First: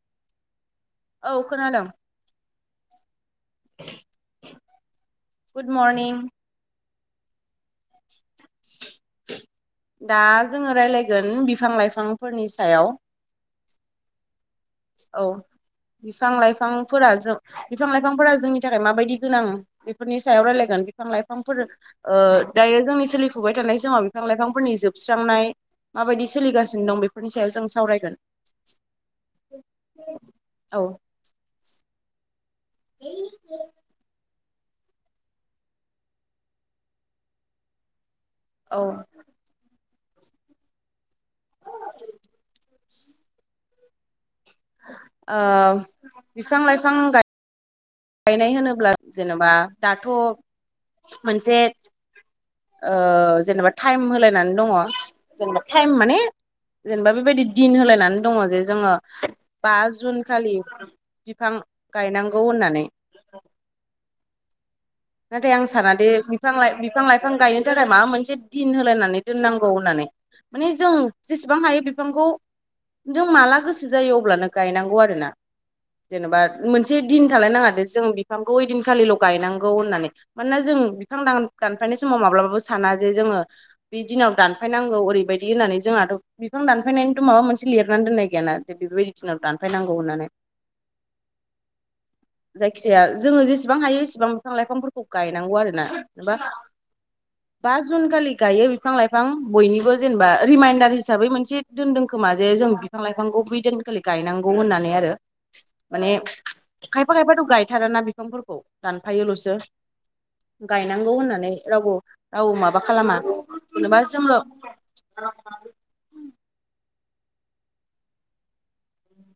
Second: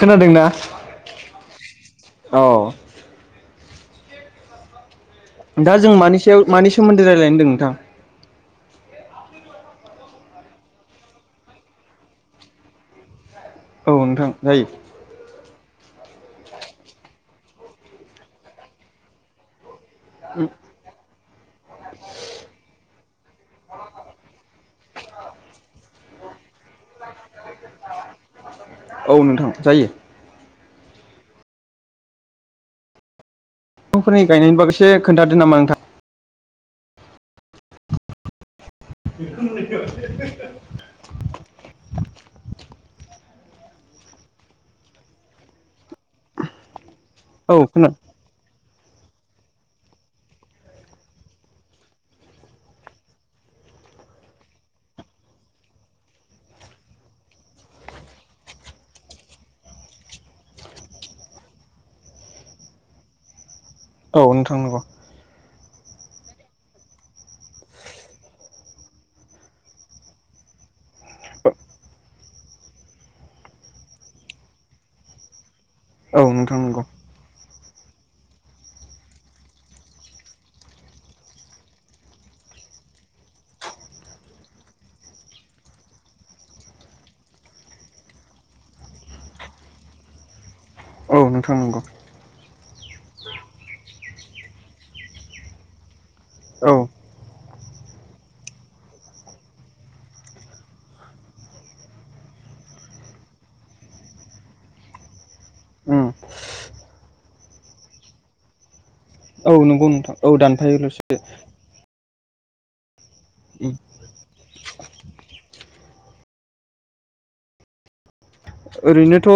खोनादोंना? औ खोनादों औ गुड दा जों मरनिं मानि सायाव मानि सोमोन्दै रायलायनो ओनदों नोंथां? दा जोङो रायलायगोन बिफां-लाइफांफोरनि सायाव औ नोंथां जायो। बिफां-लाइफांफोरा जों बिफां लाइफांफोरा जोंनि थाखाय माबायदि गोनां? नि सायाव रायलायगोन बिफां-लाय फांफोर ओ दायो जोंनि सोलिफुबाय थानाय समाव बिफां-लाइफांफोरनि जोबस्रांनाय माबायदि सोलिगासिनो दं बेफोरनि सायाव जों सावरायगोन। थारो। औ दफांफोरनि गायनायनि बागैसे खोन्थादो नामा नोंथां? औ [inaudible] बिफां लाइफां गाय औ खोना गायनाय होनोब्ला जेनेबा दाथ' मोनसे जेनेबा टाइम होलायनानै दङ जेनेबा टाइम माने जेनेबा बेबायदि दिन होलायनानै दङ जे जोङो बा जुन खालि बिफां गायनांगौ होननानै औ नोंथां नंगौ। नाथाय आं साना दे बिफां बिफां लाइफां गायनो थाखाय माबा मोनसे दिन होलायनानै दोननांगौ होननानै माने जों जेसेबां हायो बिफांखौ नों माला गोसो जायो अब्लानो गायनांगौ आरोना औ जेनेबा नोंथां नंगौ मोनसे दिन थालायनाङादो जों बिफांखौ ओइदिनखालिल' गायनांगौ होननानै मानोना जों बिां दानफायनाय समाव माब्लाबाबो साना जे जोङो बे दिनाव दानफायनांगौ ओरैबायदि होननानै जोंहाथ' बिफां दानफायनायनिथ' माबा मोनसे लिरनानै दोननाय गैयाना दे बेबायदि दिनाव दानफ फायनांगौ होननानै औ नोंथां नंगौ जायखिजाया जोङो जेसेबां हायो एसेबां बिफां लाइफांफोरखौ गायनांगौ आरो ना जबा औ बा जुन खालि गायो बिफां लाइफां बयनिबो जेनेबा रिमाइडार हिसाबै मोनसे दोनदों खोमा जे जे जों बिफां लाइफांखौ बै दोनखालि गायनांगौ होननानै आरो उम माने खायफा खायफाथ' गायथारा ना बिफांफोरखौ दान औ थफायोल'सो नंगौ नोंथां औ दानफायोल'सो गायनांगौ होननानै रावबो रावबो माबा खालामा जेनेबा जोंल' ओरैनोथ'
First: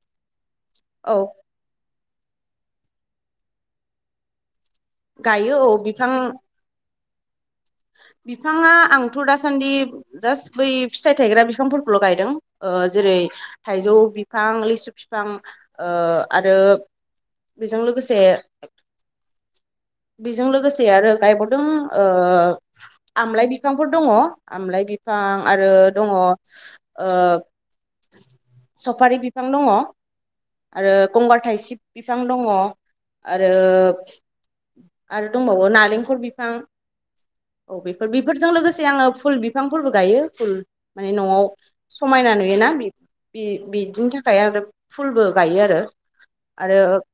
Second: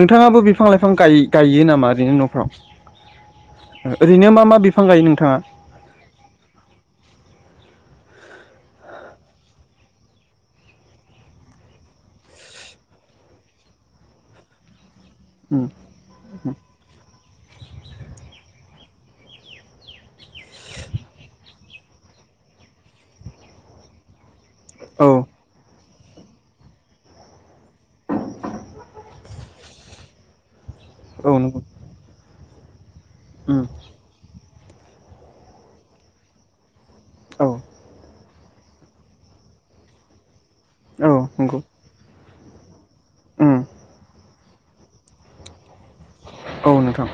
नोंथाङाबो बिफां लाइफां औ गायो नामा? ओैनो न'फ्राव ओरैनो मा मा गायो औ बिफां [inaudible] बिफाङा आंथ' दासान्दि जासट बै फिथाइ थायग्रा बिफांफोरखौल' गायदों। जेरै थाइजौ बिफां लिसु फिफां आरो बेजों लोगोसे बेजों लोगोसे आरो गायबावदों। आमलाय बिफांफोर दङ आमलाइ औ बिफां आरो दङ। सफारि बिफां दङ। आरो औ गंगार नंगौ थाइसिब बिफां दङ। आरो आरो दंबावो नालेंखल बिफां औ औ बेफोर बेफोरजों लोगोसे आङो फुल बिफांफोरबो गायो फुल औ माने न'आव नंगौ समायनानै गोना बिदिनि थाखाय आरो फुलबो गायो आरो। औ आरो नोंथां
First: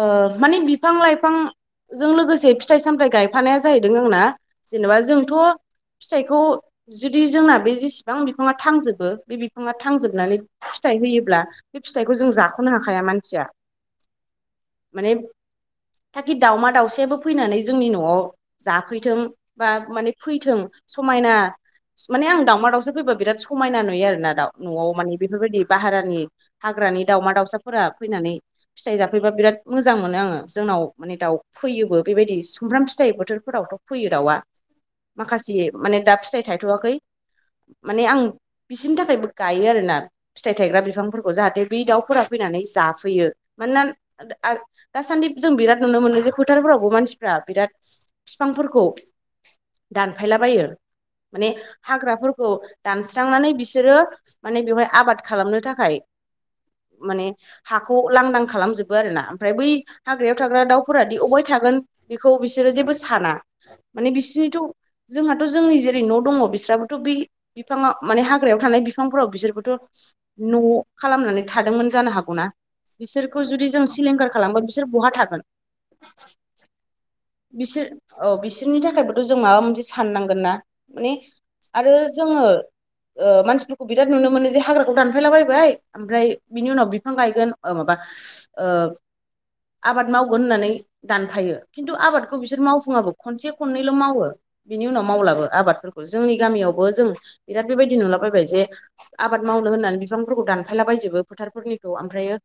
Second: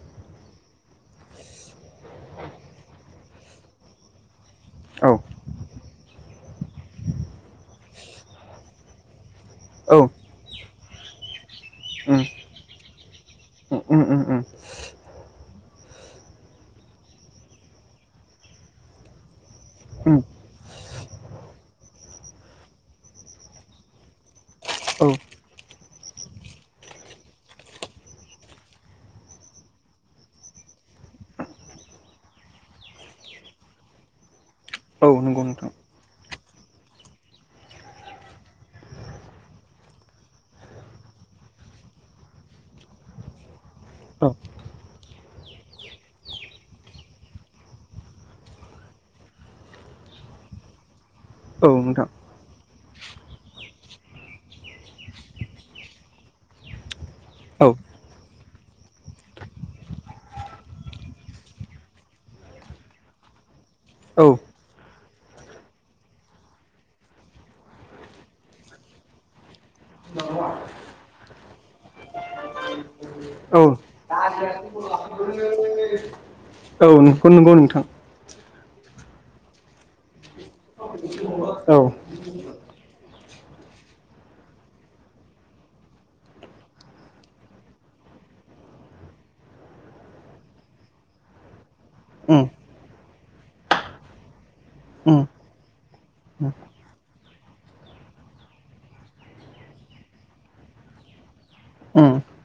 आ माने बिफां लाइफांजों लोगोसे फिथाइ सामथाय गायफानाया जाहैदों। आंना जेनेबा जोंथ' औ फिथाइखौ जुदि जोंना बे जेसेबां बिफाङा थांजोबो। बे बिफाङा थांजोबनानै फिथाइ होयोब्ला बे फिथाइखौ औ जों जाख'नो हाखाया मानसिया उम उम उम माने थाखि दावमा दाउसयाबो फैनानै जोंनि न'आव जाफैथों बा माने उम फैथों समायना माने आं दावमा दाउसि फैबा बिराद समायना नुयो आरोना दाउ न'आव उम औ माने बेफोरबायदि बाहेरानि हाग्रा हाग्रानि दाउमा दाउसाफोरा फैनानै फिथाइ जाफैबा बिराद मोजां मोनो आङो जोंनाव माने दाउ फैयो बेबायदि सुमब्राम फिथाइ बोथोरफोरावथ' फैयो दाउआ औ नंगौ माखासे नोंथां माने दा फिथाइ थायथ'वाखै माने आं बिसोरनि थाखायबो गायो आरोना फिथाइ थायग्रा बिफांफोरखौ जाहाथे बे दाउफोरा फै नानै जाफैयो मानोना औ दासान्दि जों बिराद नुनो मोनो जे फोथारफोरावबो मानसिफ्रा बिराद बिफांफोरखौ दानफायलाबायो माने औ नोंथां हाग्राफोरखौ दानस्रांनानै बिसोरो माने बेवहाय आबाद खालामनो थाखाय माने औ हाखौ लांदां खालामजोबो आरो ना ओमफ्राय बै हाग्रायाव थाग्रा दाउफोरा अबेयाव था थागोन बेखौ बिसोरो जेबो साना माने औ बिसोरनिथ' जोंहाथ' जोंनि जेरै न' दंङो बिसोराबोथ' बै बिफांङा माने हाग्रायाव थानाय बिफांफोराव बिसोरबोथ' न' खालामनानै थादोंमोन जानो हागौना बिसोरखौ जुदि जों सिलिंखार खालामबा बिसोर बहा थागोन औ नंगौ नंगौ नोंथां बिनि थाखायबोथ' जों माबा मोनसे साननांगोन ना माने औ आरो जोंङो मानसिफोरखौ बिराद नुनो मोनो जे हाग्राखौ दानफायलाबायायबाय ओमफ्राय बिनि उनाव बिफां गायगोन माबा ओ आबाद मावगोन होननानै दानफायो खिन्थु आबादखौ उम बिसोर मावफुंङाबो खनसे खननैल' मावो बिनि उनाव उम मावलाबो आबादफोरखौ जोंनि उम गामियावबो जों बिराद बेबायदि नुला बायबाय जे आबाद मावनो होननानै बिफांफोरखौ दानफायला बाजोबो फोथारफोरनिखौ उम ओमफ्रायो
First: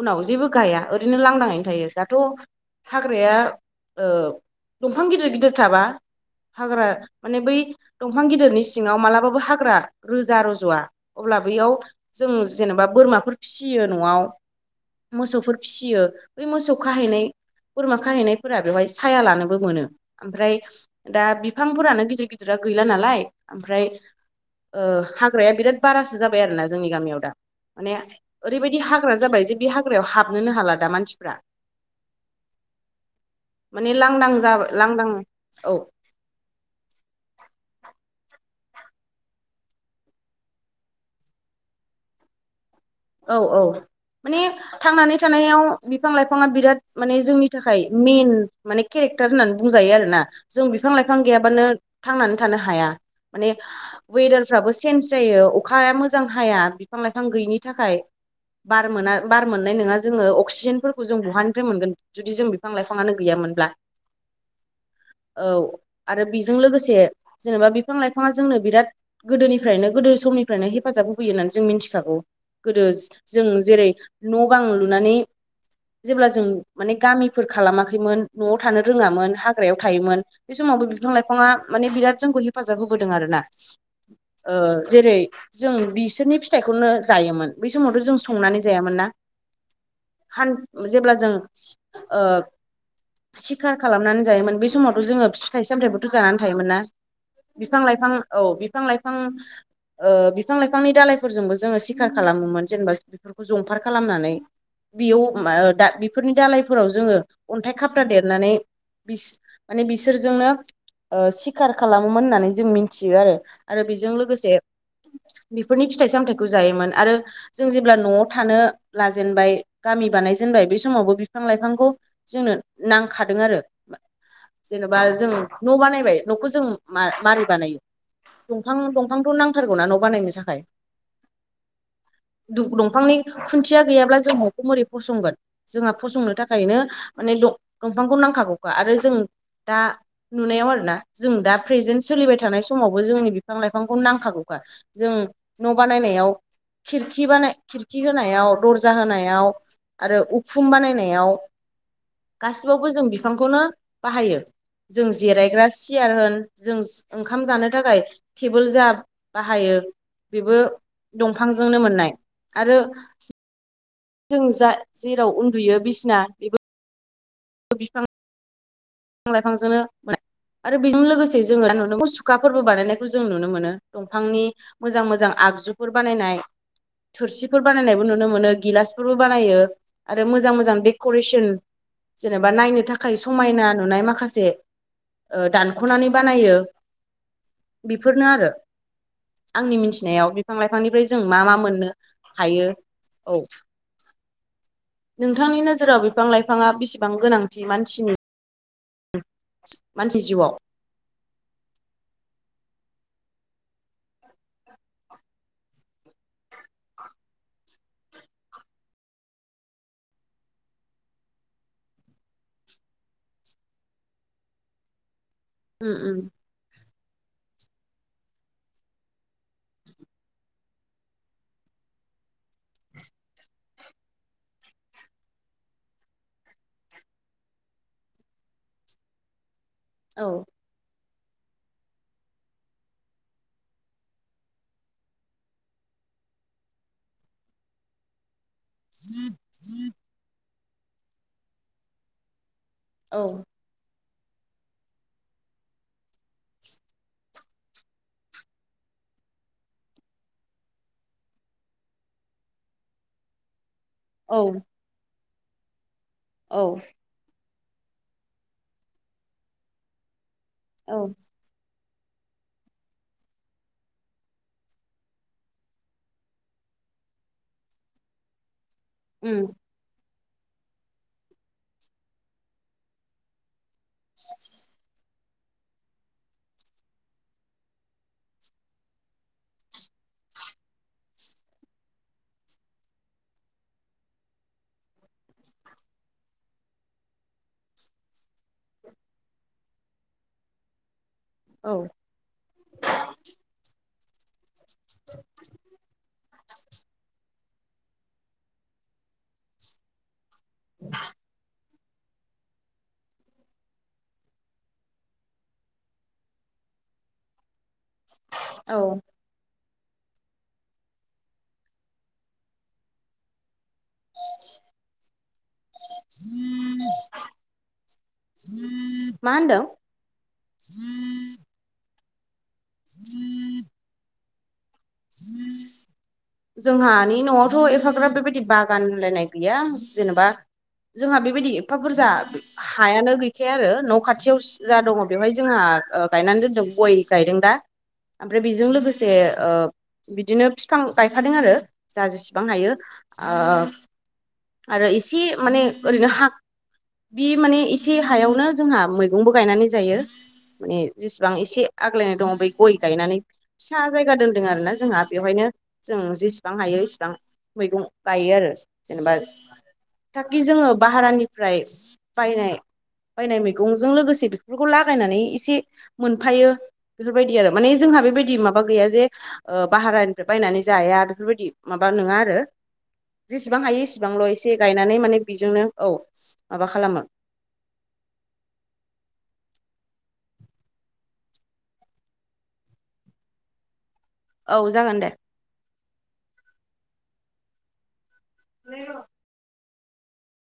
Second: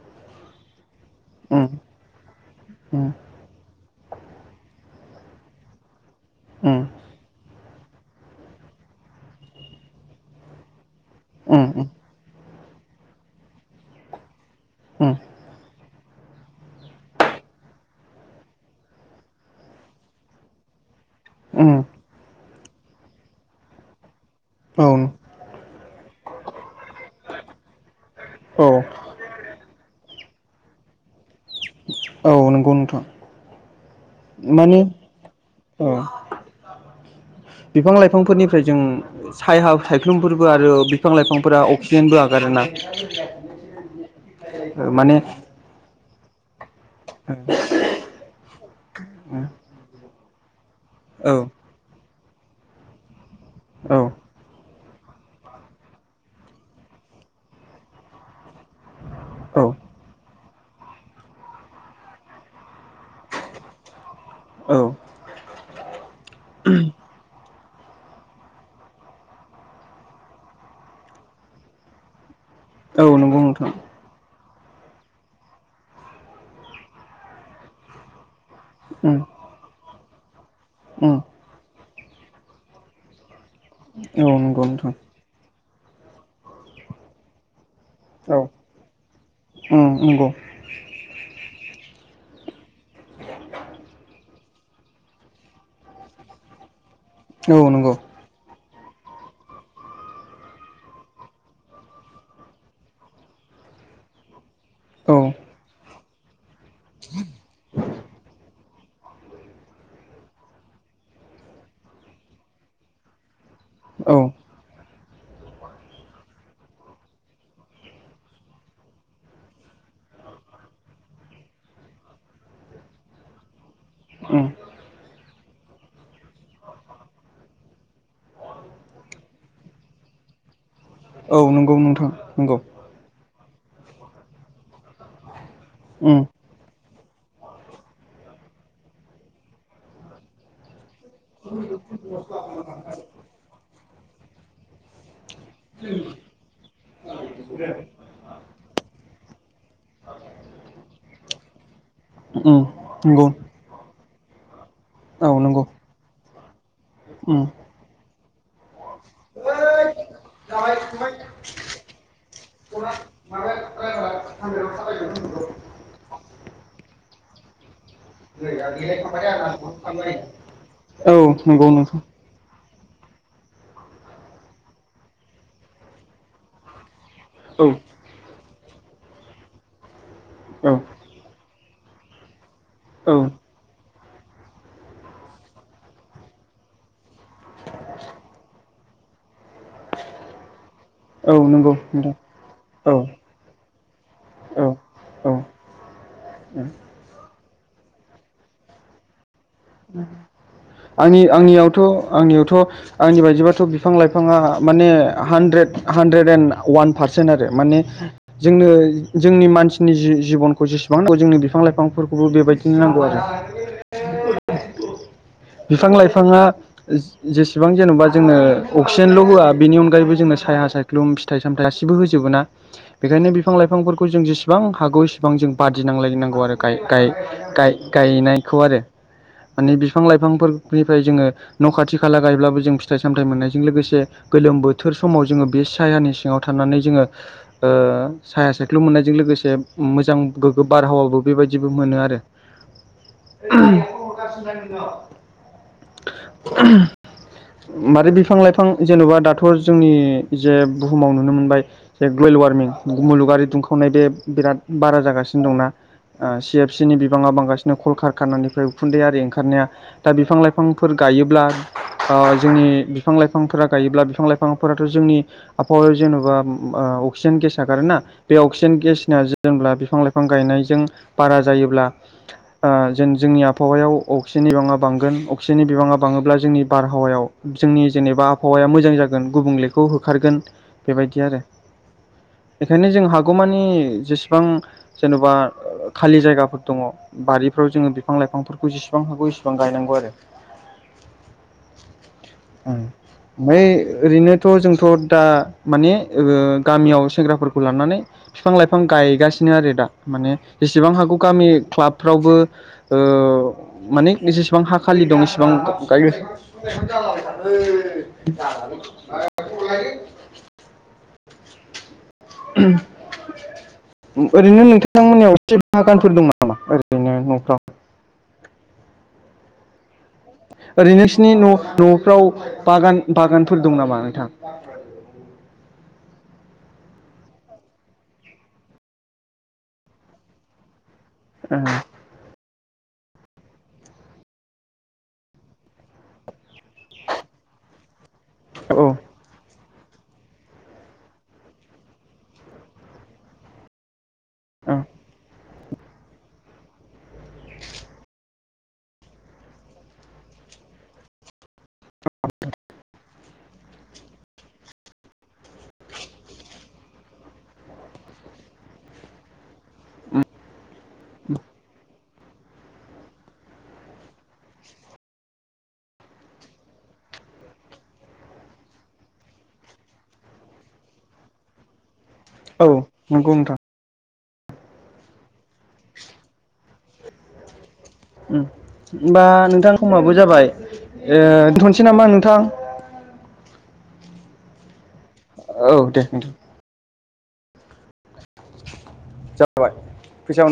उनाव जेबो गाया ओरैनो लांदाङैनो उम थायो दाथ' हाग्राया दंफां गिदिर गिदिर थाबा हाग्रा माने बै दंफां गिदिरनि सिङांव मालाबाबो हाग्रा रोजा रुज'वा अब्ला ज लाबैयाव उम जों जेनेबा बोरमाफोर फिसियो न'आव उम मोसौफोर फिसियो बै मोसौ खाहैनाय बोरमा खाहैनायफोरा बेवहाय साया लानो मोन दा उम उम बिफांफोरानो गिदिर गिदिरा गैला नालाय औ हाग्राया बिराद बारासो जाबाय आरोना जोंनि गामियाव दा माने ओरैबायदि औ हाग्रा जाबाय जे बे हाग्रायाव हाबनोनो हाला दा मानसिफ्रा औ नंगौ नोंथां माने लांदां जाबाय माने लांदां औ बिफां लाइफांफोरनिफ्राय जों साय सायख्लुमफोरबो आरो बिफां लाइफांफोरा अक्सिजेनबो आगारोना [inaudible] औ औ माने थांनानै माने थानायाव बिफां-, लाइफांङा बिराद माने जोंनि थाखाय मइेन माने केरेक्टार होननानै बुंजायो आरोना जों बिफां लाइफां बिफां औ गैयाबानो थांनानै थानो हाया। माने औ वेदारफ्राबो चेन्ज जायो अखाया मोजां हाया बिफां लाइफां गैयिनि थाखाय बार मोना बार औ मोननाय नंङा जोंङो अक्सिजेनफोरखौ जों बहानिफ्राय मोनगोन जुदि जों बिफां लाइफाङानो गैयामोन मोनब्ला औ औ आरो बेजों लोगोसे जेनेबा बिफां- लाइफाङा जोंनो बिराद गोदोनिफ्रायनो गोदो समनिफ्रायनो हेफाजाब होफैयो होननानै जों मिथिखागौ गोदो औ नंगौ जों नोंथां जेरै न' बां लुनानै जेब्ला जों माने गामिफोर खालामाखैमोन न'आव थानो उम रोङामोन हाग्रायाव थायोमोन बे समाव उम बिफां लाइफांङा माने बिराद जोंखौ हेफाजाब होबोदों आर ना औ नंगौ नोंथां जेरै जों बिसोरनि फिथाइखौनो जायोमोन बै समावथ' जों औ संनानै जायामोन ना उम नंगौ जेब्ला जों सिखार खालामनानै जायोमोन बे समावथ' जोंङो फिथाइ सामथायाइबोथ' जानानै थायोमोन ना औ बिफां नंगौ लाइफां औ बिफां लाइफां बिफां लाइफांनि दालायफोरजोंबो जोंङो सिखार खालामोमोन जेनेबा बेफोरखौ जंफार खालामनानै औ बेयाव बेफोरनि दालायफोराव जोंङो अन्थाइ खाबथ्रा देरनानै बिस माने बिसोरजोंनो सिखार खालामोमोन होननानै जों मिथियो आरो आरो बेजों औ लोगोसे बेफोरनि फिथाइ सामथायाइखौ जायोमोन आरो जों जेब्ला न'आव थानो लाजेनबाय गामि बानायजेनबाय बे समावबो बिफां लाइफांखौ जोंनो नांखादों आरो उम जेनेबा जों न' बानायबाय न'खौ जों मारै बानायो दंफां दंफांथ' नांथारगौनाा न' बानायनो थाखाय औ नंगौ नोंथां नंगौ दंफांनि खुन्थिया गैयाब्ला जों न'खौ बोरै फसंगोन जोंहा उम फसंनो थाखायनो माने दंफांखौ नांखागौ आरो जों दा नुनायाव आरोना जों दा फ्रेजेन सोलिबाय बाय थानाय समावबो जोंनो बिफां लाइफांखौ नांखागौखा जों न' बानायनायाव खिरखि बानाय खिरखि होनायाव दर्जा होनायाव आरो उखुम बानायनायाव उम गासिबावबो जों नंगौ बिफांखौनो बाहायो जों औ नंगौ जिरायग्रा सियार होन जों उम ओंखाम जानो थाखाय टेबोल जा बाहायो बेबो जाबाय दंफांजोंनो मोननाय आरो जों जा जेराव उन्दुयो बिसिना बेबो बिफां बिफां लाइफांजोंनो आरो बेजों औ लोगोसे जोङो नंगौ नुनो नोंथां मुसुखा फोरबो बानायनायखौ जों नुनो मोनो दंफांनि मोजां मोजां आगजुफोर बानायनाय थोरसिफोर औ बानायनायबो नुनो मोनो गिलासफोरबो बानायो आरो मोजां औ मोजां डेक'रेसन जेनेबा नायनो औ थाखाय समायना नुनाय माखासे दानख'नानै बानायो बेफोरनो आरो आंनि मिथिनायाव बिफां लाइफांनिफ्राय जों औ मा मा नंगौ मोननो नोंथां हायो औ औ औ नोंथांनि नोजोराव बिफां लाइफाङा बेसेबां गोनांथि मानसिनि मानसि जिउआव आंनि आंनियावथ' आंनियावथ' आंनि बायदिबाथ' बिफां लाइफाङा माने hundred hundred and one percent आरो माने जोंनो जोंनि मानसिनि जिबनखौ जों जेसेबां नांगौ जोंनि बिफां लाइफांफोरखौबो बेबायदिनो नांगौ आरो बिफां उम उम लाइफाङा जेसेबां जेन'बा जोंङो अक्सिजेनल' होआ बेनि अनगायैबो जोंङो साया सायख्लुम फिथाइ सामथाइ गासिबो होजबोना बेखायनो बिफां लाइफांफोरखौ जों जेसेबां हागौ इसेबां जों बादिनांलायनांगौ आरो गाय गायनायखौ आरो माने बिफां औ लाइफांफोरनिफ्राय जोङो न' खाथि खाला गायब्लाबो जों फिथाइ सामथाय मोननायजों लोगोसे गोलोम बोथोर समाव जोङो बे सायहानि सिङाव थांनानै जोङो साया सायख्लुम ख्लुम मोननायजों लोगोसे मोजां गोग्गो बारहावाबो बेबायदिबो मोनो आरो औ [inaudible] मारै बिफां लाइफां जेन'बा दाथ' जोंनि जे बुहुमाव नुनो मोनबाय जे ग्लबेल वार्मिं मलुगारि दुं- खननाय बे बिराद औ बारा जागासिनो दंना सि एफ औ सि नि बिबाङा बांगासिनो बिदिनो कलकार खानानिफ्राय उखुन्दै आरो ओंखारनाया दा बिफां लाइफांफोर औ गायोब्ला ओ जोंनि बिफां लाइफांफोरा गायोब्ला बिफां लाइफांफोराथ' जोंनि आबहावायाव जेन'बा अक्सिजेन गेस आगारोना बे अक्सि- -जेन गेसनिया उम जेब्ला बिफां लाइफां गायनायजों बारा जायोब्ला जों जोंनि आबावायाव अक्सिजेननि बिबाङा बां- गोन अक्सिजेननि बिबाङा बाङोब्ला जोंनि बारहावायाव जोंनि जेनेबा आहावाया मोजां जागोन गुबुंलेखौ हो खारगोन बेबायदि आरो बेखायनो जों हागौमानि जेसेबां जेन'बा खालि जायगाफोर दङ बारिफ्राव जोङो बिफां लाइफांफोरखौ जेसेबां हागौ इसि बां गायनांगौ आरो औ ओमफाय ओरैनो थ' जोंथ' दा माने ओ गामियाव सेंग्राफोरखौ लानानै बिफां लाइफां गायगासिनो आरो दा माने जेसेबां हागौ गामि क्लाबफ्रावबो ओ माने जेसेबां हा खालि दं एसेबां गायो औ [unintelligible] [unintelligible] [unintelligible] ओरैनो नोंथां मोननियाव एसे बागानफोर दं नामा ओरैनो न'फ्राव मा होनदों? ओरैनो नोंसिनि न'-न'फ्राव बागान-बागानफोर दं नामा नोंथां? [inaudible] जोंहानि न'आवथ' एफाग्राब बेबायदि बागानलायनाय गैया जेनेबा जोंहा बेबायदि एफा बुरजा हायानो गैखाया आरो न' खाथियाव जा दङ बेवहाय जोंहा ओ गायनानै दोनदों गय गायदों दा ओमफ्राय बेजों ओ लोगोसे ओ बिदिनो फिफां गायफादों आरो जा जेसेबां हायो ओ औ आरो एसे माने ओरैनो हा बि माने एसे हायावनो जोंहा मैगंबो गायनानै जायो। माने जेसेबां एसे आग्लायनाय दङ बै गय गायनानै फिसा जायगा दोनदों आरो ना जोंहा बेवहायनो जों जेसेबां हायो एसेबां मैगं गायो आरो जेनेबा थाकि जोङो भारानिफ्राय बायनाय बायनाय मैगंजों लोगोसे बेफोरखौ लागायनानै एसे मोनफायो बेफोरबायदि आरो माने जों हा बेबायदि माबा गैया जे ओ भाहारानिफ्राय बायनानै जाया बेफोरबायदि माबा नङा आरो औ नंगौ नोंथां जेसेबां हायो एसे सेबांल' एसे गायनानै माने बेजोंनो औ माबा खालामो उम ओमबा नोंथां समाबो जाबाय ओ दोनथ'नोसै नामा नोंथां? [inaudible] औ जागोन दे। औ देे नोंथां [inaudible] [unintelligible] फैसा मोन